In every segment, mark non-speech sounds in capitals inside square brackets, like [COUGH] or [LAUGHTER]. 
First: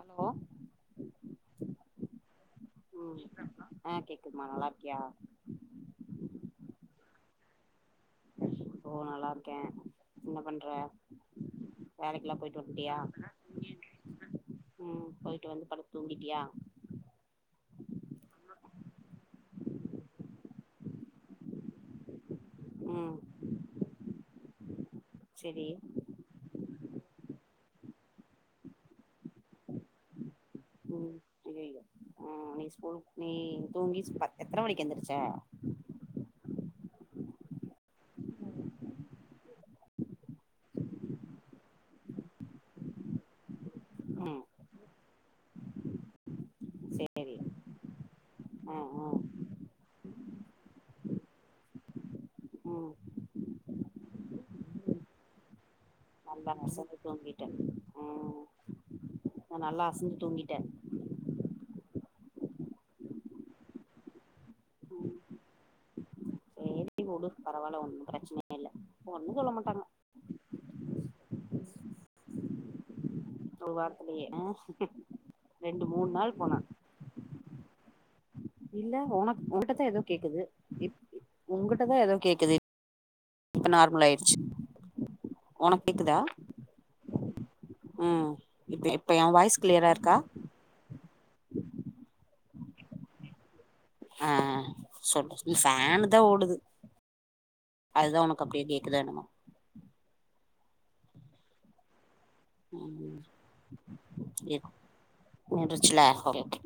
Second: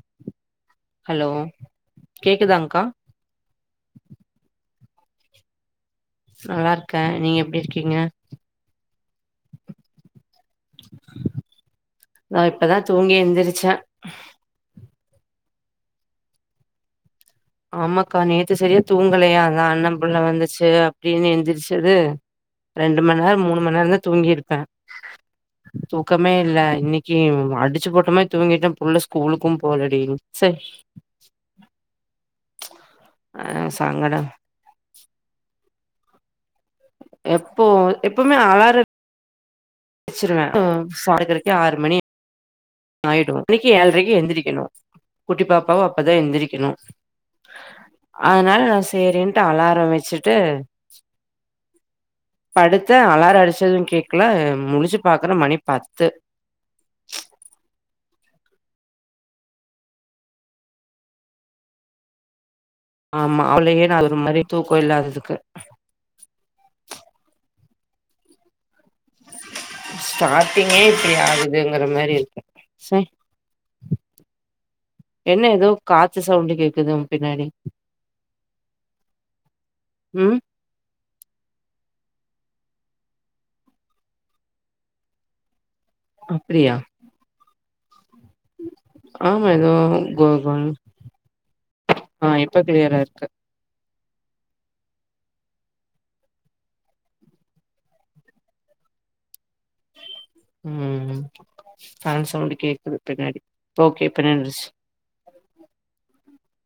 Hello hello கேக்குதாங் அ கேக்குதுமா நல்லார் க்யா நல்லார்க்கே நீங்க எப்டி இருக்கீங்க ஒ நல்லார்க்கே என்ன பண்ற வேலைக்குலா நா போய்ட்டு இப்பதா வன்டியா தூங்கி எந்திரிச்சே ம் போய்ட்டு வந்து படுத் தூங்கிட்டியா ஆமக்கா நே த்து சரியா தூங்கலையா அதா அண்ண புள்ள வந்துச்சு அப்டினு எந்துர்ச்சது ரெண்டு ம் மண் நேரம் மூணு மண் நேரம் தா தூங்கிருப்பே செரி தூக்கமே இல்ல இன்னிக் [UNINTELLIGIBLE] அடுச்சு போட்ட மாரி தூங்கிட்டே புள்ள ஸ்கூலுக்கு போலடி சை [INAUDIBLE] ம் நீ ஸ்கூலு நீ ஆ தூங்கிஸ் சங்கடோ பத் எத்ன மணிக்கு எந்திரிச்ச எப்போ எப்பவுமே அலார வச்சிருவே [UNINTELLIGIBLE] ஆறு மணி ஆயிடு அன்னக்கி ஏழ்ரெக்கி ம் எந்திரிக்குணு குட்டி பாப்பாவு அப்பதா எந்திரிக்குணு சேரி அனால நா ஆ ஆ சேரின்ட்டு அலார வெச்சிட்டு ம் படுத்தே அலார அடிச்சது கேக்ல முழச்சிப் பாக்குற மணி பத்து நல்லா அசந்து தூங்கிட்டே உம் நா நல்லா அசந்து தூங்கிட்டே ஆம்மா [UNINTELLIGIBLE] நா ஒரு மாரி தூக்க இல்லாததுக்கு சரி உடு பரவால்ல ஒண்ணு பிரச்சனே இல்ல ஒண்ணு சொல்ல மாட்டாங்க டீங்க இப்டி ஆகுதுங்கற மாரி இருக்க செ ஒரு வாரத்துலயே ஆ என்ன எதோ ரெண்டு மூணு காத்து நாள் சவுண்டு போனா கேக்குது ஒம் பின்னாடி இல்ல ஒனக் ஒன்ட்டதா எதோ ம் கேக்குது ஒங்கிட்டதா எதோ கேக் குது இப்ப நார்மலாயிடுச் ஒனக் கேக்குதா ம் இப்ப இப்ப என் ஆம்மா வாய்ஸ் எதோ கிளியரா இருக்கா [UNINTELLIGIBLE] ஆஹ் இப்ப கிளியரா இருக்கு ஆஹ் சொல்லு சொல் ஃபேனு தா ஓடுது அதுதா ஒனக் அப்டியே கேக்குதோ எண்ணமோ உம் ஃபேன் சவுண்டு கேக்குது ம் பின்னாடி ஓகே பின்னாட்ரிஸ்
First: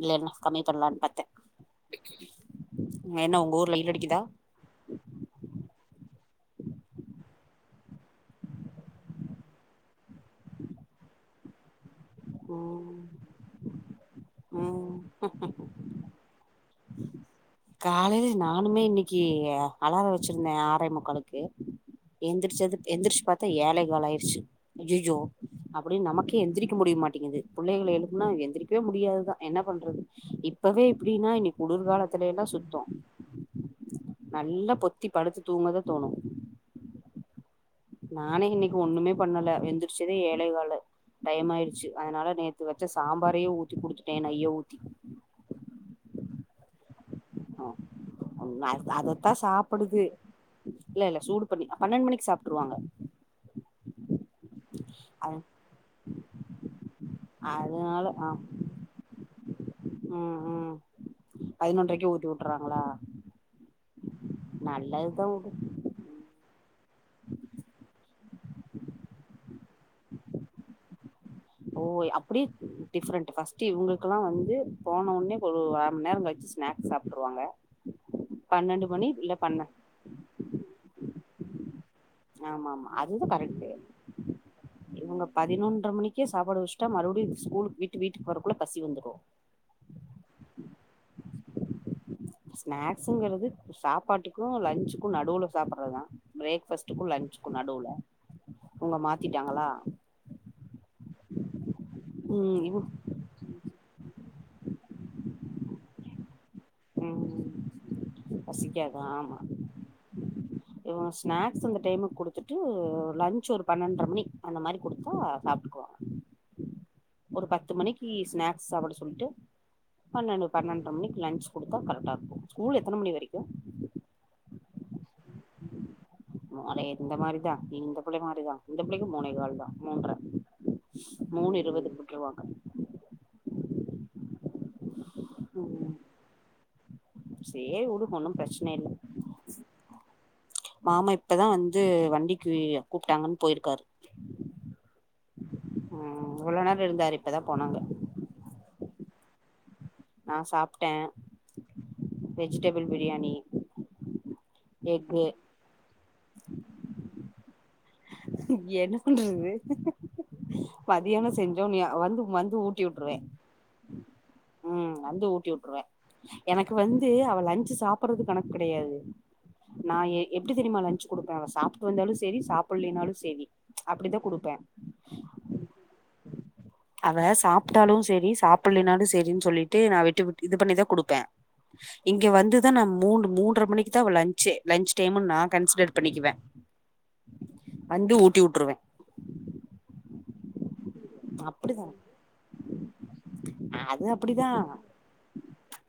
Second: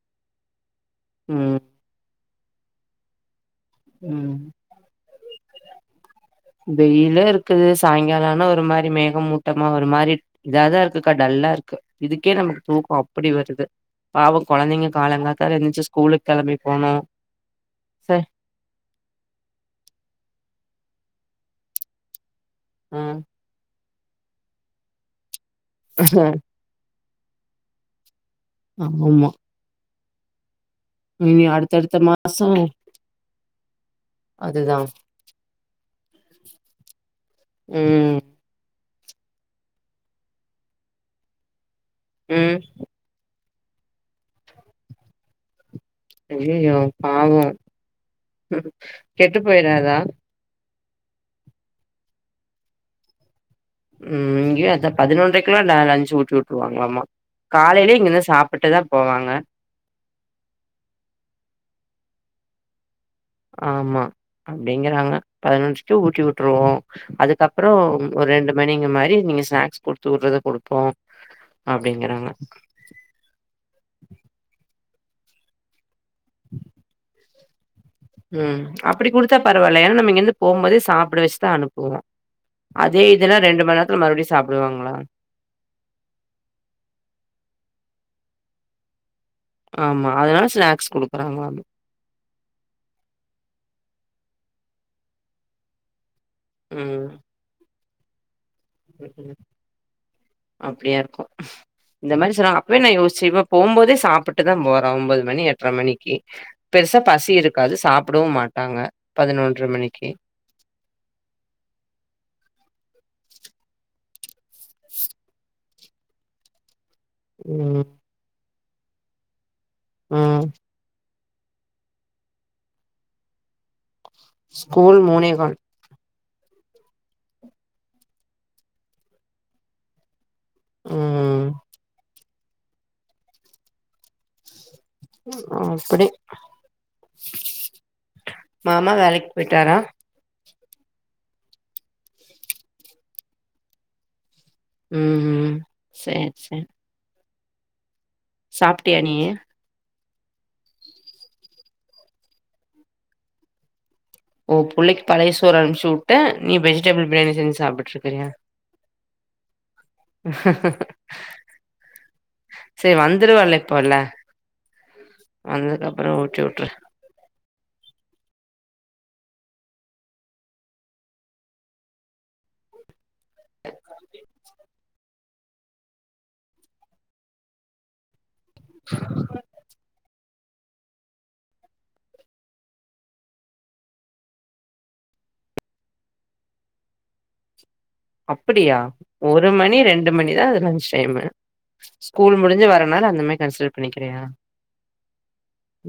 இல்லேனா கம்மிப் பண்லான் பாத்தே என்ன ஒங்கூர் வெய்லடிக்குதா ம் வெயிலு இருக்குது சாங்கால ஆனா ஒரு மாரி மேகமூட்டமா ஒரு மாரி இதாதா இருக்குக்கா டல்லா இருக்கு இதுக்கே நமக்கு தூக்க ம் அப்புடி வருது பாவ கொழந்தங்க ம் காலங்காத்தால எந்திரிச்சு ஸ்கூலுக் கெளம்பி போனு ச காலேல நானுமே இன்னெக்கி அலார வச்சிருந்தே ஆறே முக்காளுக்கு எந்திர்ச்சது ஆ எந்திரிச் பாத்தா ஏழைக் காலாய்ச்சு ஐய்யய்யோ அப்டின் நமக்கே எந்திரிக்க முடிய்மாட் டிங்குது புள்ளேகள எளுப் புனா எந்திரிக்கவே ஆமா முடியாதுதா என்னா பண்றது இப் பவே இப்டின்னா இனி அடுத்தடுத்த குளுர்காலத் துலேலா மாசோ சுத்தோ நல்லா அதுதா பொத்தி படுத்து தூங்கதா தோணு உம் நானே இன்னைக்கு ஒண்ணுமே பண்ணல வெந்தருச்சதே ஏழை கால டையம் ஆயிடுச்சு அதனால ம் நேத்து வச்ச சாம்பாரையு [UNINTELLIGIBLE] குடுத்துட்டே நறிய ஊத்தி அய்யயோ பாவோ அதத்தா கெட்டு போய்ராதா சாப்புடுது இல்ல இல்ல சூடு பண்ணி பன்னெண்ட் மணிக்கு சாப்ட்டுருவாங்க உம் இங்கயு அதா அது பதினொன்ரைக்குள்ள ல லன்ச்சு ஊட்டி உட்ருவாங்களாமா காலைலே அதனால இங்கிர்ந்து சாப்பிட்டுதா போவாங்க உம் உம் பதினொன்ரைக்கே ஊட்டி உட்டறாங்களா ஆமா அப்டிங்கறாங்க [UNINTELLIGIBLE] ஊட்டி உட்ருவோ அதுக்கப்பறோ ஒரு ரெண்டு மணிங்கற மாரி நீங்க ஸ்நாக்ஸ் குடுத்து உட்றத குடுப்போ ஓ அப்படியே டிஃப்ரெண்ட்டு ஃபஸ்ட்டு இவங்கள்க்கெல்லா வந்து போன உட்னே ஒரு அர மண் நேரங்கழிச்சு ஸ்நாக்ஸ் சாப்ட்ருவாங்க உம் பன்னெண்டு அப்டி மணி இல்ல குடுத்தா பண்ண பரவால்ல ஏனா நம்ம இங்கிர்ந்து போம்போதே சாப்ட வெச் தா அனுப் ஆமா ஆமா அது தா கரெக்ட்டு நேரத்துல மறுபடியும் சாப்பிடுவாங்களா? இவங்க பதினொன்ர மணிக்கே சாப்பட வெச்ட்டா மறுபடி ஸ்கூலுக்கு வீட் டு வீட்டுக் போறக்குள்ள பசி வந்துரு ஆமா அதுனால ஸ்நாக்ஸ் குடுக்கறாங்களாமா ஸ்நாக்ஸுங்கறது சாப்பாட்டுக்கு லன்சுக்கு நடுவுல சாப்பட்றது தா பிரேக் ஃபஸ்ட்டுக்கு ம். லன்ச்சுக்கு நடுவுல இவங்க மாத்திட்டாங்களா அப்டியா இருக்கு உஹ இந்த மாரி சொன்னாங் ம் அப்வே இவ நா யோசிச்சே இவ போம்போதே சாப்பிட்டு தா போறோ ஒம்போது மணி எட்டர மணிக்கு பெருசா பசி ம் இருக்காது சாப்டவு மாட்டாங்க பசிக்காதா ஆமா பதினொன்ர மணிக்கு டு லன்ச் ஒரு பன்னண்ர மணி அந்த மாரி குடுத்தா சாப்ட்டுக்குவாங் ஒரு பத்து ம். மணிக்கு ஸ்நாக் ஸ் சாப்ட சொல்ட்டு ம். பன்னண்டு பன்னண்ர மணி லன்ச்சு குடுத்தா கரெட்டா இருக்கு ஸ்கூல் எத்தன மணி வரைக்கு ஸ்கூல் மூணே கால் [UNINTELLIGIBLE] இந்த மாரி தா இந்த பிள்ள மாரி தா இந்த பிள்ளைக்கு மூணே கால் தா மூன்ர ம் மூணு இருவதுக் விட்ருவாங்க ம் அப்படி சேரி உடு ஒன்னு பிரச்சன இல்ல மாமா வேலைக் போயிட்டாரா மாமா இப்ப தா வந்து வண்டிக்கு கூப்ட்டாங்கன் போயிருக்காரு உம் உம் உஹம் இவ்ளோ நேரம் இருந்தாரு இப்பதா போனாங்க சாப்பிட்டியா நீ நா சாப்பிட்டே வெஜிடபிள் பிரியாணி ஓ பிள்ளைக்கு எக்கு பழைய சோர அனுச்சுட்ட நீ வெஜிடேபிள் பிரியாணி செஞ்ச சாப் என்ன கொன்றது மதியானம் செஞ்சோ நீ வந்து வந்து ஊட்டி சேரி விட்டுருவே வந்துருவால்ல இப்போல்ல உஹம் வந்து ஊட்டி விட்ருவே வந்ததுக்கப்றோ ஊட்டி வுட்ரு எனக்கு வந்து அவ லஞ்சு சாப்ப பிட்றது கணக்கு கிடையாது நா எப்படி தெரியுமா லஞ்ச் கொடுப்பேன் சாப்பிட்டு வந்தாலும் சரி சாப்பிடலைலும் சேரி அப்படிதா கொடுப்பே அவ சாப்பிட்டாலும் சரி சாப்ப சாப்பிள்ளனாலு சேரின்னு சொல்லிட்டு நா விட்டு விட்டு இது பண்ணிதான் குடுப்பேன் இங்க வந்துதா நா மூ மூன்ற மணிக்கு தா லன்ச்சே லன்ச் டைம் நான் கன்சிடர் பண்ணிக்குவே வந்து ஊட்டி வுட்ருவே அப்படியா ஒரு மணி ரெண்டு மணி னா அது லன்ச் டைமு அப்படிதா ஸ்கூல் முடிஞ்சு வரனால அந்த மாரி கன்சிடர் அது பண்ணிக்கிறியா அப்படிதா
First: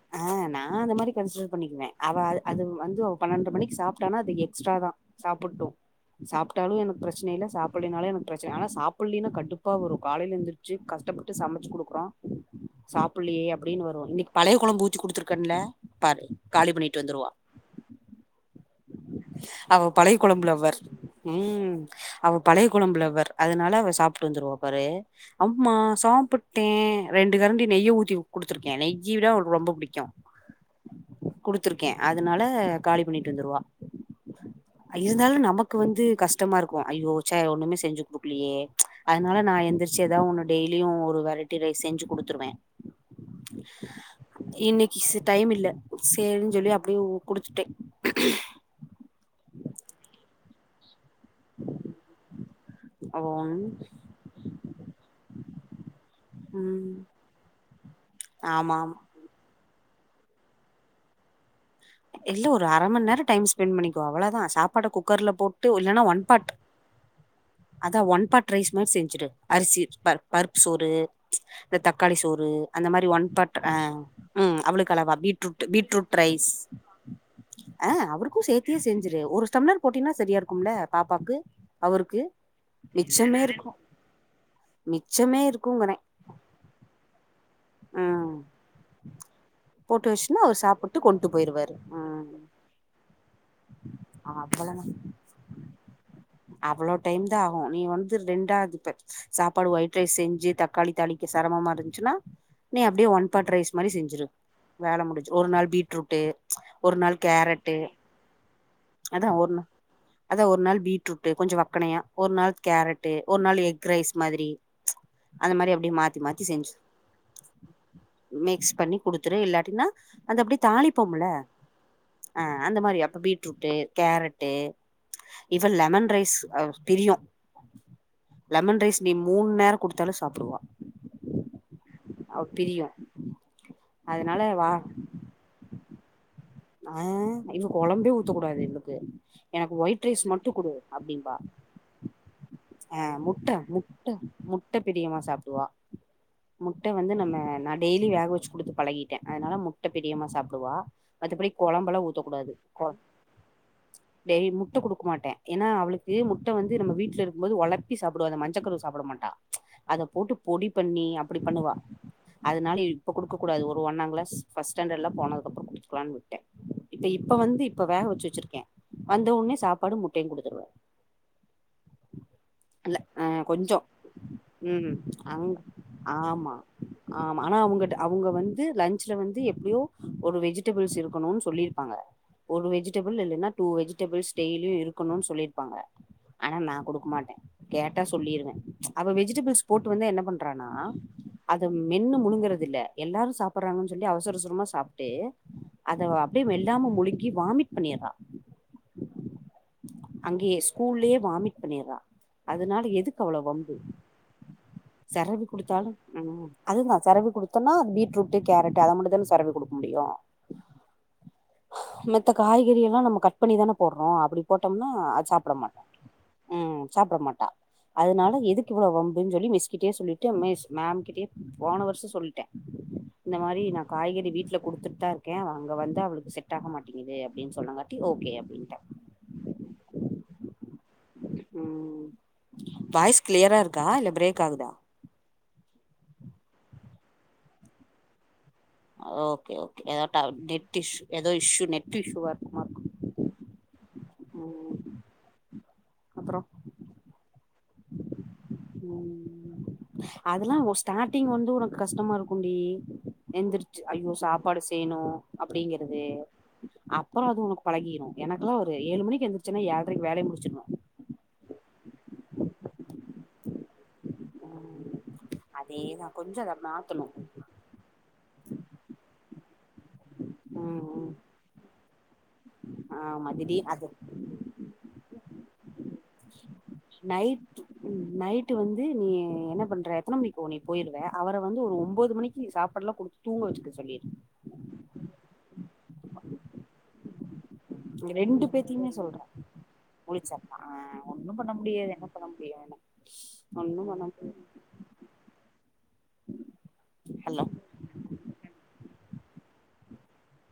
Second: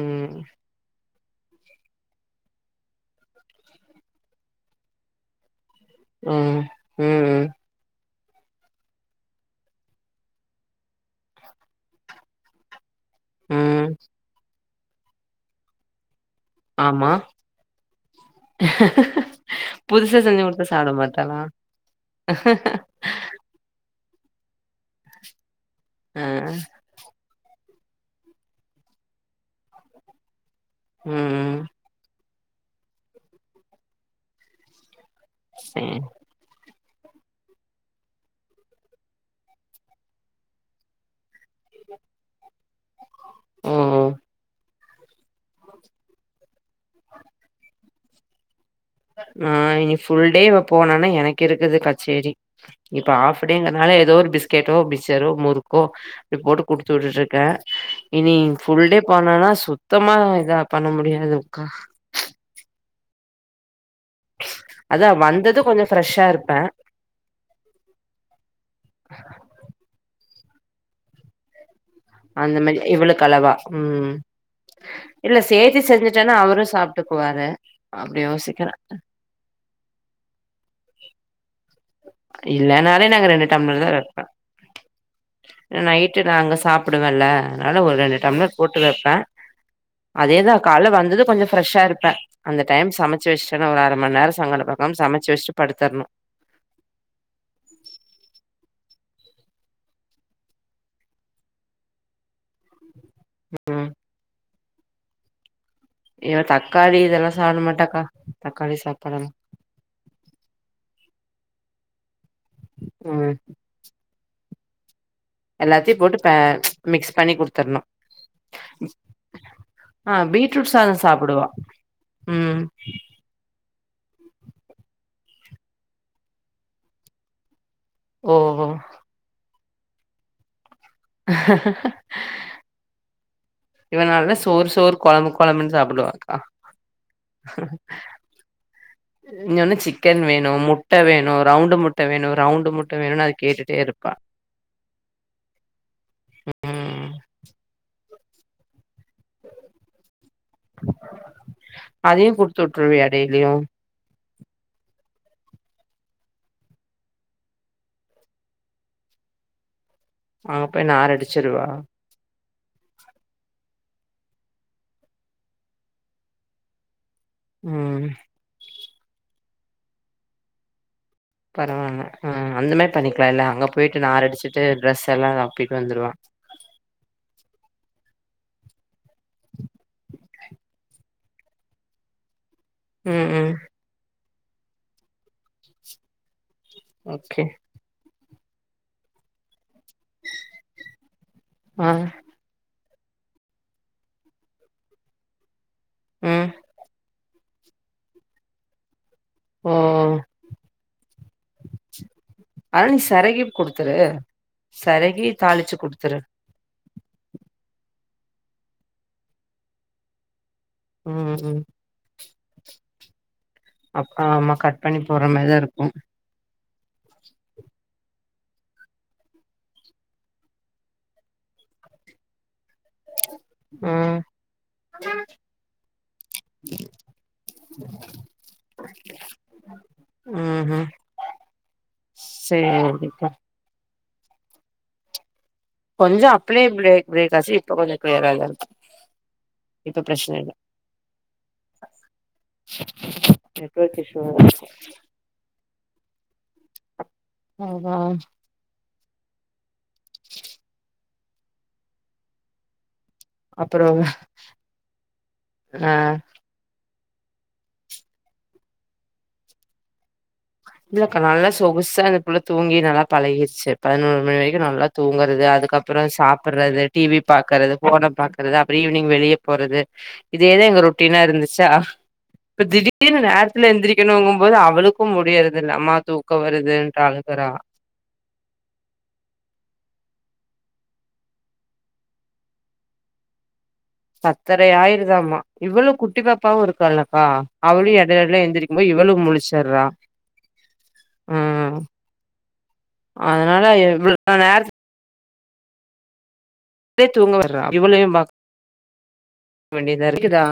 ம் ஆஹ்ன் நா அந்த மாதிரி கன்சிடர் பண்ணிக்கவே அவ அது வந்து பன்னெண்டு மணிக்கு சாப்பிட்டனா அது எக்ஸ்ட்ரா தா சாப்பட்டும் ம் சாப்ட்டாலும் எனக்கு ம் ப்ரச்சன இல்ல ம் சாப்பல்லைனாலு எனக் பிரச்சன் ஆனா சாப்புல்லின்னா கடுப்பா வரும் காலைய்ல எந்திர்ச்சு கஷ்டப்பட்டு சமச்சு குடுக்குறோம் சாப் புள்ளியே அப்டின்னு ம் வரும் இன்னிக்கு பழைய கொழம்பு ஊத்தி ச்சி குடுத்துருக்கன்ல பாரு காலி பண்ணிட்டு ஆமா வந்துருவா அவ பழைய புதுசா செஞ்சு கொழம்பு குடுத்தா லவ்வர் சாப்ட மாட்டாளா ம் அவ பழைய கொழம்பு லவ்வர் அதனால அவ சாப் ட்டு வந்துருவா பாரு மா ஆ சாப்புட்டேன் ரெண்டு கரண்டி நெய்ய ஊத்தி குடுத்துருக்கேன் நெய்யிவிட அவ்ளுக்கு ரொம்ப புடிக்கும் ம் ம் குடுத்துருக்கேன் அத் அதனால காலி பண்ணிட்டு வந்துருவா இருந்தாலும் நமக்கு வந்து சேர் கஷ்டமா இருக்கும் ஐயோச்சா ஒண்ணமே செஞ்சு குடுக்கலையே அதனால நா எந்திரிச்சு ஏதாவ ஒன்னு டெய்லியும் ஒரு வெரைட்டி ரை செஞ்சு குடுத்துருவே ஓ ஓ இனக் டைம் இல்ல சேரின்னு சொல்லி அப்ப அப்படிய கொடுத்துடே ஆஹ் இனி புல் டே போனானா எனக்கு இருக்குது கச்சேரி இப்ப அவ ஹாஃப் ஒன்னு டேனால ஏதோ ஒரு பிஸ்கெட்டோ பி்சரோ முறுக்கோ இப்ப போட்டு குடுத்து ம் விட்டு இருக்கே இனி ஆமா ஃபுல் ஆமா டே போனனா சுத்தமா இதா பண்ண முடியாது உக்கா இல்ல ஒரு அர ம நேரம் டைம் ஸ்பெண்ட் பண்ணிக்க அவ்வளோதா சாப்பாடு அதா குக்கர்ல வந்தது போட்டு கொஞ்சோ இல்லைன்னா ஒன் ஃப்ரெஷ்ஷா பாட் இருப்பே அத ஒன் பாட் ரைஸ் மாதிரி செஞ்சுட்டு அரிசி ப பருப்பு சோறு இந்த தக்காளி சோறு மாரி அந்த மாதிரி இவளுக்கு ஒன் அளவா பட் ம் ம் அவ்வளுக்கு அளவா இல்ல பீட்ரூட் சேத்தி பீட்ரூட் செஞ்சுட்டேன்னா ரைஸ் அவரு சாப்ட்டுக்குவாரு அஹ் அப்டி அவருக்கும் யோசிக்கிறே சேத்தியே செஞ்சுரு ஒரு ஸ்டம்ளர் போட்டீனா சரியா இருக்கும்ல பாப்பாக்கு அவருக்கு இல்லனாலே நாங்க மிச்சமே ரெண்டு இருக்கு டம்ளர் தா வப்பே மிச்சமே இருக்குங்கறே நைட்டு நாங்க சாப்புடுவேன்ல அதனால ஒரு ரெண்டு ம் டம்ளர் போட்டு வப்பே போட்டு வச்சுன்னா அதேதா அவரு காலைல சாப்புட்டு கொண்டு வந்தது கொஞ்சோ போயிருவாரு ஃப்ரெஷ்ஷா இருப்பே ம் அந்த டைம் சமைச்சு வச் என்ன ஒரு அர மணி நேர சங்கட அவ்வளதா பாக்க சமைச்சு வச்சட்டு படுத்தறணு டைம்தா ஆகும் நீ வந்து ரெண்டாவது பெத் சாப்பாடு ஒயிட் ரைஸ் செஞ்சி தக்காளி தாளிக்க சிரமமா இருந்துச்சுன்னா நீ அப் அப்டியே ஒன் பாட் ரைஸ் மாரி ம் செஞ்சிருவ வேல முடிஞ்சு ஒரு நாள் பீட் இவ தக்காளி இதெல்லா சாப்ட மாட்டாக்கா தக்காளி அதா சாப்பாடெல்லா ஒரு நா அதா ஒரு நாள் பீட் ரூட்டு கொஞ்சோ வக்கனையா ஒரு நாள் கேரட்டு ம் ஒரு நாள் எக் ரைஸ் மாதிரி அந்த மாரி அப்டியே எல்லாத்தையு போட்டு மாத்தி பே மாத்தி செஞ்சு மிக்ஸ் பண்ணி குடுத்தரணு மிக்ஸ் பண்ணி குடுத்துரு இல்லாட்டினா ஆ அந்த அப்டியே பீட்ரூட் சாதோ தாளிப்போமுல சாப்டுவா ஆ ம் அந்த மாரி அப் ரூட்டு கேரட்டு இவ லெமன் ரைஸ் அது ஒரு பிரியம் ஓ ஓ லெமன் ரைஸ் நீ மூண் நேர குடுத்தாலு சாப்புடுவா இவ நல்லா அதனால சோறு வா சோறு கொழம்பு கொழம்புன்னு சாப்புடுவாக்கா ஆ இவ கொழம்பே ஊத்தக்கூடாது இவளுக்கு எனக்கு இன்னொன்னு ஒயிட் சிக்கன் ரைஸ் மட்டு வேணு கொடு முட்ட வேணு அப்டிம்பா ரவுண்டு முட்ட வேணு ரவுண்டு முட்ட ஆ வேணுன்னு அது முட்ட கேட்டுட்டே முட்ட இருப்பா முட்ட பிரியமா சாப்டுவா முட்ட ம் வந்து நம்ம நா டெய்லி வே வச்சு குடுத்து பழகி ட்ட அதனால முட்ட பிரியமா சாப்டுவா மத்தப்படி கொழம்பெல்லா அதையு ஊத்தக்கூடாது குடுத்து கொ விட்டுருவியா டெய்லியு டெய்லி முட்ட குடுக்க மாட்டே ஏன்னா அவளுக்கு முட்ட வந்து நம்ம வீட்ல இருக்கும்போது ஒளப்பி சாப்டுவா அந்த மஞ்ச கருவு சாப்ட மாட்டா அத போட்டு அங்க பொடி போய் பண்ணி நார் அப்டி அடிச்சிருவா பண்ணுவா அதனால இப்ப குடுக்கூடாது ஒரு ஒன்னாங் கிளாஸ் ஃபஸ்ட் ஸ்டாண்டட்லா போனதுக்கப்பறோ குடுக் க்கலான்னு விட்டே இப்ப இப்ப வந்து இப்ப வேக ம் வச்சு வச்சிருக்கே வந்தவொன்னே சாப்பாடு முட்டையு குடுத்துருவே பரவாயில்ல ஆ அந்த மாரி இல்ல அ பண்ணிக்கலால அங்க கொஞ்சோ போயிட்டு நாறடிச்சுட்டு ம் ட்ரெஸ்ஸெல்லா அங் அப்பிட்டு வந்துருவா ஆமா ஆமா ஆனா அவங்கட்ட அவங்க வந்து லன்ச்ல வந்து எப் டியு ஒரு வெஜிட் இருக்கணுன்னு சொல்லியிருப்பாங்க ஒரு வெஜிடேபிள் ம் இல்லன்னா ம் டூ வெஜடேபிள்ஸ் டெய்லியு இருக்கணும்னு சொல்லியிருப்பாங்க ஆனா நா கொடுக்க மாட்டே ஓகே கேட்ட சொல்லிருவே அவா வெஜிடபிள்ஸ் போட்டு வந்து என்ன பண்ணறனா அது ஆ மென்ன முழுங்கறத இல்ல எல்லாரு சாப்பிட்றாங்கன்னு சொல்லி அவசரசரம சாப்ட்டு அத அப்படியே ம் மெல்லாம முழுங்கி வாமிட் பண்ணிறா ஓ அங்கேயே ஸ்கூல்லயே வாமிட் பண்ணிறா அதனால ஆனா நீ எதுக்கு அவ்ள சரகி வம்பு குடுத்துரு சரகி செரவ் தாளிச்சு கொடுத்தாலு குடுத்துரு ம் அதுதான செரவி கொடுத்தோன்னா அது பீட்ரூட்டு கேரடட்டு அத மட்டும் தான செரவி கொடுக்க முடியும் உம் ம் மித்த காய்கறி எல்லா நம்ம கட் பண்ணி தான அப் போடுறோம் அப்படி ஆமா கட் போட்டோம்னா பண்ணி போட்ற சாப்பிட மாரிதா மாட்ட இருக்கு சாப்பிட மாட்ட அதனால எதுக்கு இவ்வளோ வம்பின்னு சொல்லி மிஸ்கிட்டயே சொல்லிட்டு மிஸ் மேம்கிட்டயே போன வருஷு சொல்லிட்ட இந்த மாதிரி நா ம் காய்கறி வீட்ல குடுத்துட்டு தா அங்க வந்து அவளுக்கு செட் ஆக மாட்டேங்குது சொன்னங்காட்டி ஓகே அ ம்ஹும் வாய்ஸ் சேரிக்கா கிளியரா இருக்க இல்ல பிரேக் ஆகுதா கொஞ்ச அப்படியே பிரேக் பிரேக் ஆச்சு இப்ப கொஞ்சம் கிளியர்ரா இல்ல ஓகே ஓகே ஏதோ டவ் நெட் இஸ் ஏதோ நெட் இஸ்சு வா இருக்குமா இருக்கு நெட்வொர்க் இஷ்யூ ம் அப்புறம் உம் ம் அதெல்லா ஸ்டார்டிங் வந்து உனக்கு கஷ்டமா இருக்கும் டி எந்தருச்சு அப்புறோ ஐயோ சாப்பாடு செய்யணும் ஆ அப்படிங்கறது அப்பற அது உனக்கு பழகிடும் எனக்குெல்ல ஒரு ஏழு மணிக்கு எந்திரச்சன்னன ஏழ்ரை வேலைய மு இல்லக்கா நல்ல ஷோகுசா அந்த புள்ள தூங்கி நல்லா பழகிட்ச்சு பதினோரு மணி வரைக்கு நல்லா தூங்க அதேதா அதுக்கப்பறம் கொஞ்சோ அத சாப்பிடறது டி மாத்தணு வி பாக்குறது போன பாக்குறது அப்புறம் ஈவினிங் வெளிய போறது இதே தா ம் எங்க ம் ரொட்டீனா இருந்துச்சா இப்ப திடீர்னு ஆமா நேரத்துல திடீர் அது எந்திரிக்கணுங்கும்போது அவளுக் முடியறது இல்ல அம்மா தூக்கம் வருதுன்ட்டு ஆழுகுறா நைட் ம் நைட்டு வந்து நீ என்ன பண்ற எத்தன மணிக்கு போயிரு அவர வந்து ஒரு ஒன்பது மணி நீ சாப்பாெல்லா கொடுத்து தூங்க வச்சு பத்தரை ஆயிருதாமா இவளு குட்டி பாப்பாவு இருக்கழக்க ரெண்டு பேத்தையுமே சொல்றே முழச்சான ஒண்ணும் பண்ண ம் முடியாது என்ன பண்ண முடியு அதனால ஒண்ணும் பண்ண இவ்ளோ முடியாது நேரத்துலயே அப்படியே தூங்க ஹலோ விர்ற இவ்வளையு பா சொல்லி தா இருக்கு கேக்குதா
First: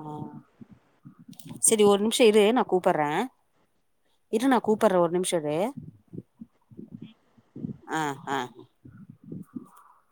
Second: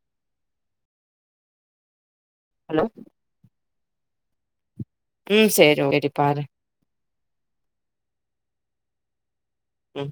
ஆஹ் சரி ஒரு நிமிஷம் இரு நான் கூப்பிடுறே இட்டு ந உம் சரி சரி பாரு ஆஹ் ஆஹ் உம்